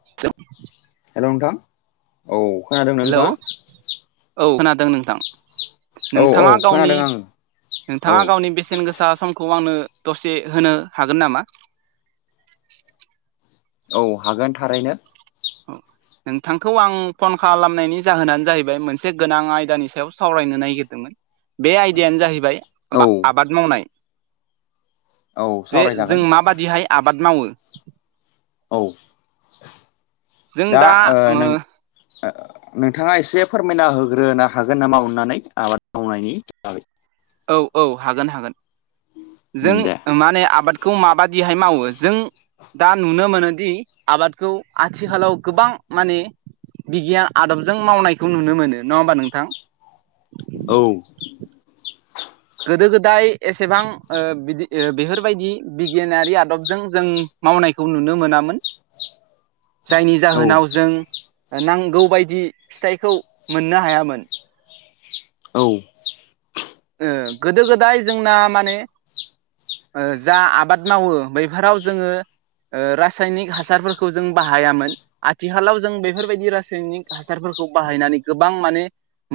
[inaudible] हेल' नोंथां औ खोनादों हेलौ नोंथाङा? औ खोनादों नोंथां। औ औ नोंथाङा गावनि खोनादों आङो औ नोंथाङा गावनि बेसेन गोसा सम। खौ आंनो दसे होनो हागोन नामा। औ हागोन थारैनो। औ। नोंथांखौ आं फन खालामनायनि जाहोनानो जाहैबाय मोनसे गोनां आयदानि सायाव सावरायनो नागिरदोंमोन। बे आयदायानो जाहैबाय। औ। आबाद मावनाय औ जे सावरायजागोन जों माबादिहाय आबाद मावो। औ। दा ओ नों नोंथाङा एसे फोरमायना होग्रोनो हागोन नामा अननानै आबाद मावनायनि बागै औ औ हागोन हागोन जों दे माने आबाद। खौ माबादिहाय मावो जों दा नुनो मोनोदि। आबादखौ आथिखालाव गोबां। माने बिगियान आदबजों मावनायखौ नुनो मोनो नङा होमबा नोंथां। औ। गोदो गोदाय एसेबां ओ बिदि ओ बेफोरबायदि। बिगियानारि आदबजों जों मावनायखौ नुनो मोनामोन। जायनि औ जाहोनाव जों नांगौ बायदि फिथाइखौ मोननो हायामोन। औ। ओ गोदो गोदाय जोंना माने। ओ जा आबाद मावो बैफोराव जोङो। ओ रासायनिक हासारफोरखौ जों बाहायामोन। आथिखालाव जों बेफोरबायदि रासायनिक हासारफोरखौ बाहायनानै गोबां माने।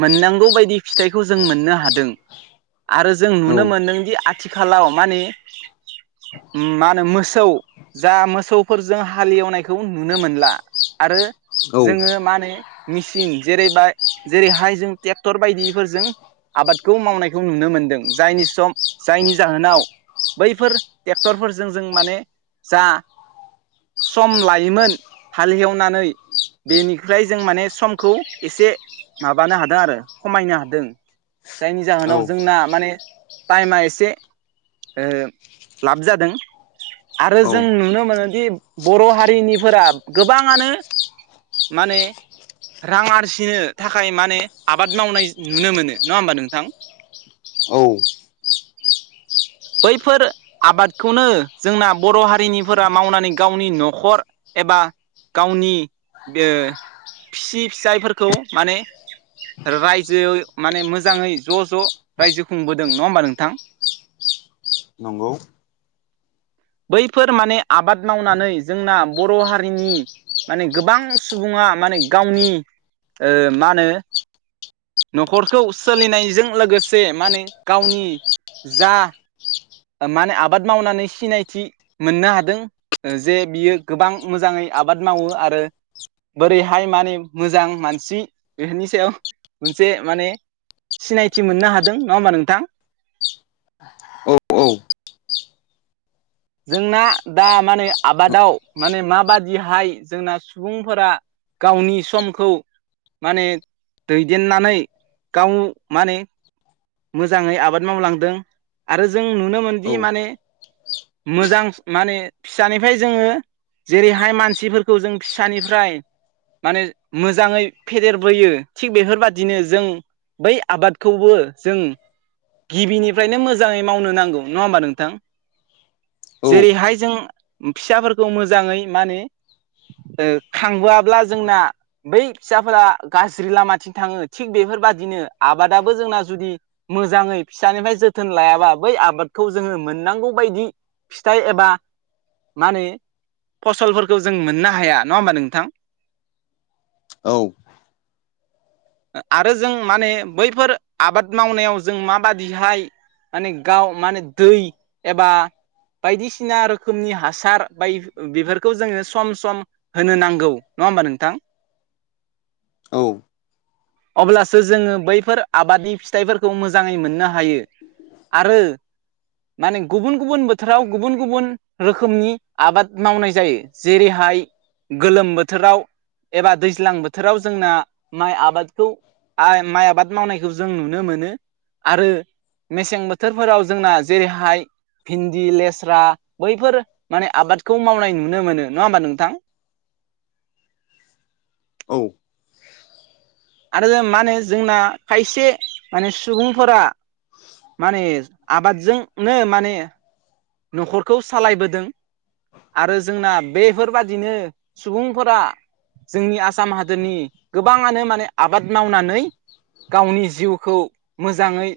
मोननांगौ बायदि फिथाइखौ जों मोननो हादों। आरो जों औ नुनो मोनदोंदि आथिखालाव माने मा होनो मोसौ। जा मोसौफोरजों हालेवनायखौ नुनो मोनला आरो। औ जोङो मा होनो। मेसिन जेरैब जेरैहाय जों ट्रेक्टर बायदिफोरजों आबादखौ मावनाय। बेखौ नुनो मोनदों जायनि सम जायनि जाहोनाव। बैफोर ट्रेक्टरफोरजों जों माने जा। सम लायोमोन हाल एवनानै। बेनिफ्राय जों माने समखौ एसे माबानो हादों आरो खमायनो हादों। जायनि जाहोनाव औ जोंना माने टाइमा एसे। ओ लाब जादों। आरो औ जों नुनो मोनोदि बर' हारिनिफोरा गोबाङानो माने रां आरजिनो थाखाय माने आबाद मावनाय नुनो मोनो नङा होमबा नोंथां। औ। बैफोर आबादखौनो जोंना बर' हारिनिफोरा मावनानै गावनि न'खर एबा गावनि फिसि फिसायफोरखौ माने। रायजो माने मोजाङै ज' ज' रायजो खुंबोदों नङा होमबा नोंथां। नंगौ। बैफोर माने आबाद मावनानै जोंना बर' हारिनि। माने गोबां सुबुङा माने गावनि ओ मा होनो। न'खरखौ सोलिनायजों लोगोसे माने गावनि जा। माने आबाद मावनानै सिनायथि मोननो हादों। ओ जे बियो गोबां मोजाङै आबाद मावो आरो। बोरैहाय माने मोजां मानसि बेफोरनि सायाव मोनसे माने सिनायथि मोननो हादों नङा होमबा नोंथां। औ औ जोंना दा माने आबादाव माने माबादिहाय जोंना सुबुंफोरा गावनि समखौ माने दैदेननानै गाव माने मोजाङै आबाद मावलांदों आरो जों नुनो औ मोनदि माने मोजां माने फिसानिफ्राय जोङो जेरैहाय मानसिफोरखौ जों फिसानिफ्राय माने मोजाङै फेदेरबोयो थिग बेफोरबादिनो जों बै आबादखौबो जों गिबिनिफ्रायनो मोजाङै मावनो नांगौ नङा होमबा नोंथां। औ जेरैहाय जों फिसाफोरखौ मोजाङै माने ओ खांबोआब्ला जोंना बै फिसाफोरा गाज्रि लामाथिं थाङो थिग बेफोरबादिनो आबादाबो जोंना जुदि मोजाङै फिसानिफ्राय जोथोन लायाबा बै आबादखौ जोङो मोननांगौ बायदि फिथाइ एबा माने फसलफोरखौ जों मोननो हाया नङा होमबा नोंथां। औ आरो जों माने बैफोर आबाद मावनायाव जों माबादिहाय माने गाव माने दै एबा बायदिसिना रोखोमनि हासार बाय बेफोरखौ जोङो सम सम होनो नांगौ नङा होमबा नोंथां। औ अब्लासो जोङो बैफोर आबादनि फिथाइफोरखौ मोजाङै मोननो हायो। आरो माने गुबुन गुबुन बो थोराव गुबुन गुबुन रोखोमनि आबाद मावनाय जायो। जेरैहाय गोलोम बोथोराव एबा दैज्लां बोथोराव जोंना माइ आबादखौ आइ माइ आबाद मावनायखौ जों नुनो मोनो। आरो मेसें बोथोरफोराव जोंना जेरैहाय दि लेस्रा बैफोर माने आबादखौ मावनाय नुनो मोनो नङा होमबा नोंथां। औ आरो जों माने जोंना खायसे माने सुबुंफोरा माने आबादजोंनो माने न'खरखौ सालायबोदों। आरो जोंना बेफोरबादिनो सुबुंफोरा जोंनि आसाम हादोरनि गोबाङानो माने आबाद मावनानै गावनि जिउखौ मोजाङै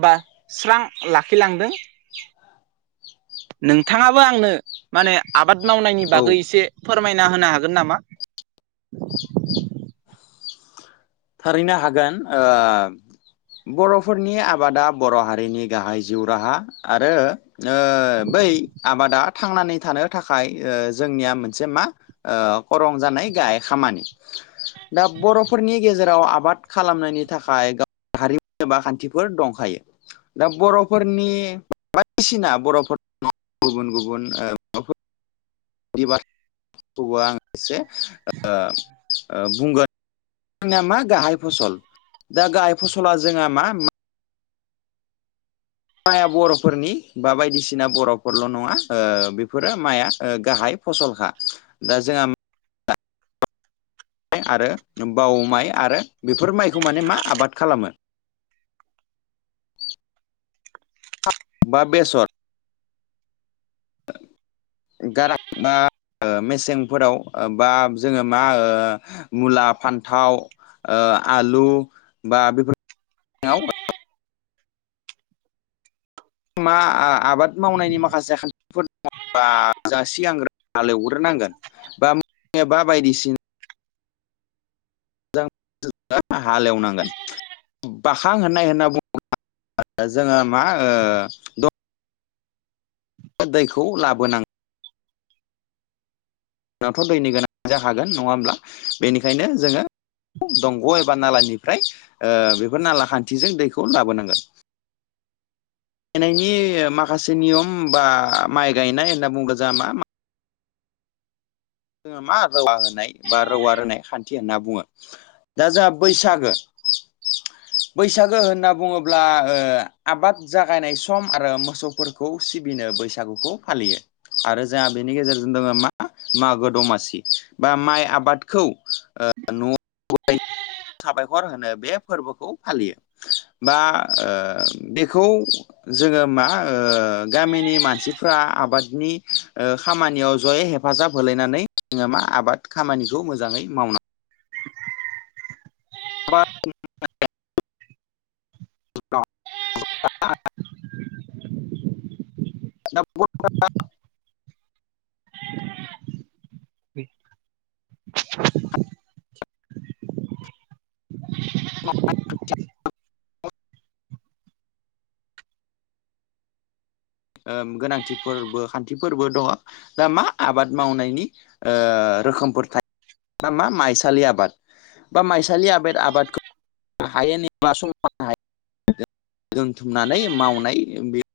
एबा स्रां लाखिलांदों। नोंथाङाबो आंनो माने आबाद मावनायनि औ बागै एसे फोरमायना होनो हागोन नामा? थारैनो हागोन ओ बर'फोरनि आबादा बर' हारिनि गाहाय जिउ राहा आरो ओ बै आबादा थांनानै थानो थाखाय ओ जोंनिया मोनसे मा ओ खरं जानाय गाहाय खामानि दा बर'फोरनि गेजेराव आबाद खालामनायनि थाखाय गाव हारिमु एबा खान्थिफोर दंखायो। दा बर'फोरनि बायदिसिना बर'फोर गुबुन गुबुन [unintelligible] खौ आं एसे ओ ओ बुंगोन जोंनिया मा गाहाय फसल दा गाहाय फसला जोंहा मा माइया बर'फोरनि बा बायदिसिना बर'फोरल' नङा ओ बेफोरो माइआ गाहाय फसलखा दा जोंहा आरो बाव माइ आरो बेफोर माइखौ माने मा आबाद खालामो। बा बेसर द [inaudible] [unintelligible] गारां मा मेसेंफोराव बा जोङो मा ओ मुला, फान्थाव, आलु बा बेफोर मा आबाद मावनायनि माखासे खान्थिफोर दङ बा जा सिगांग्रो हाल एवग्रोनांगोन बा मा बा बायदिसिना मोजां हालेवनांगोन बाखां होननाय होनना बुङोब्ला जोङो मा ओ दैखौ लाबोनांगौ जोंनाथ' दैनि गोनां जाखागोन नङा होमब्ला बेनिखायनो जोङो दंग' एबा नालानिफ्राय बेफोर नाला खाथिजों दैखौ लाबोनांगोन। [inaudible] गायनायनि माखासे नियम बा माइ गायनाय होनना बुङोब्ला जोंहा मा जोङो मा रौवा होनाय बा रौवा रोनाय खान्थि होनना बुङो। दा जोंहा बैसागो बैसागो होनना बुङोब्ला आबाद जागायनाय सम आरो मोसौफोर खौ सिबिनो बैसागुखौ फालियो आरो जोंहा बेनि गेजेरजों दङो मा मागो दमासि बा माइ आबादखौ न'आव साबायखर होनो बे फोरबोखौ फालियो। बा बेखौ जोङो मा गामिनि मानसिफ्रा आबादनि खामानियाव जयै हेफ हेफाजाब होलायनानै जोङो मा आबाद खामानिखौ मोजाङै मावनांगौ। [inaudible] [unintelligible] [unintelligible] बि ओ गोनांथिफोरबो खान्थिफोरबो दङ। दा मा आबाद मावनायनि रोखोमफोर थायो दा मा माइसालि आबाद बा माइसालि आबाद आबादखौ हायो नेबा समनो हायो दोनथुमनानै मावनाय बे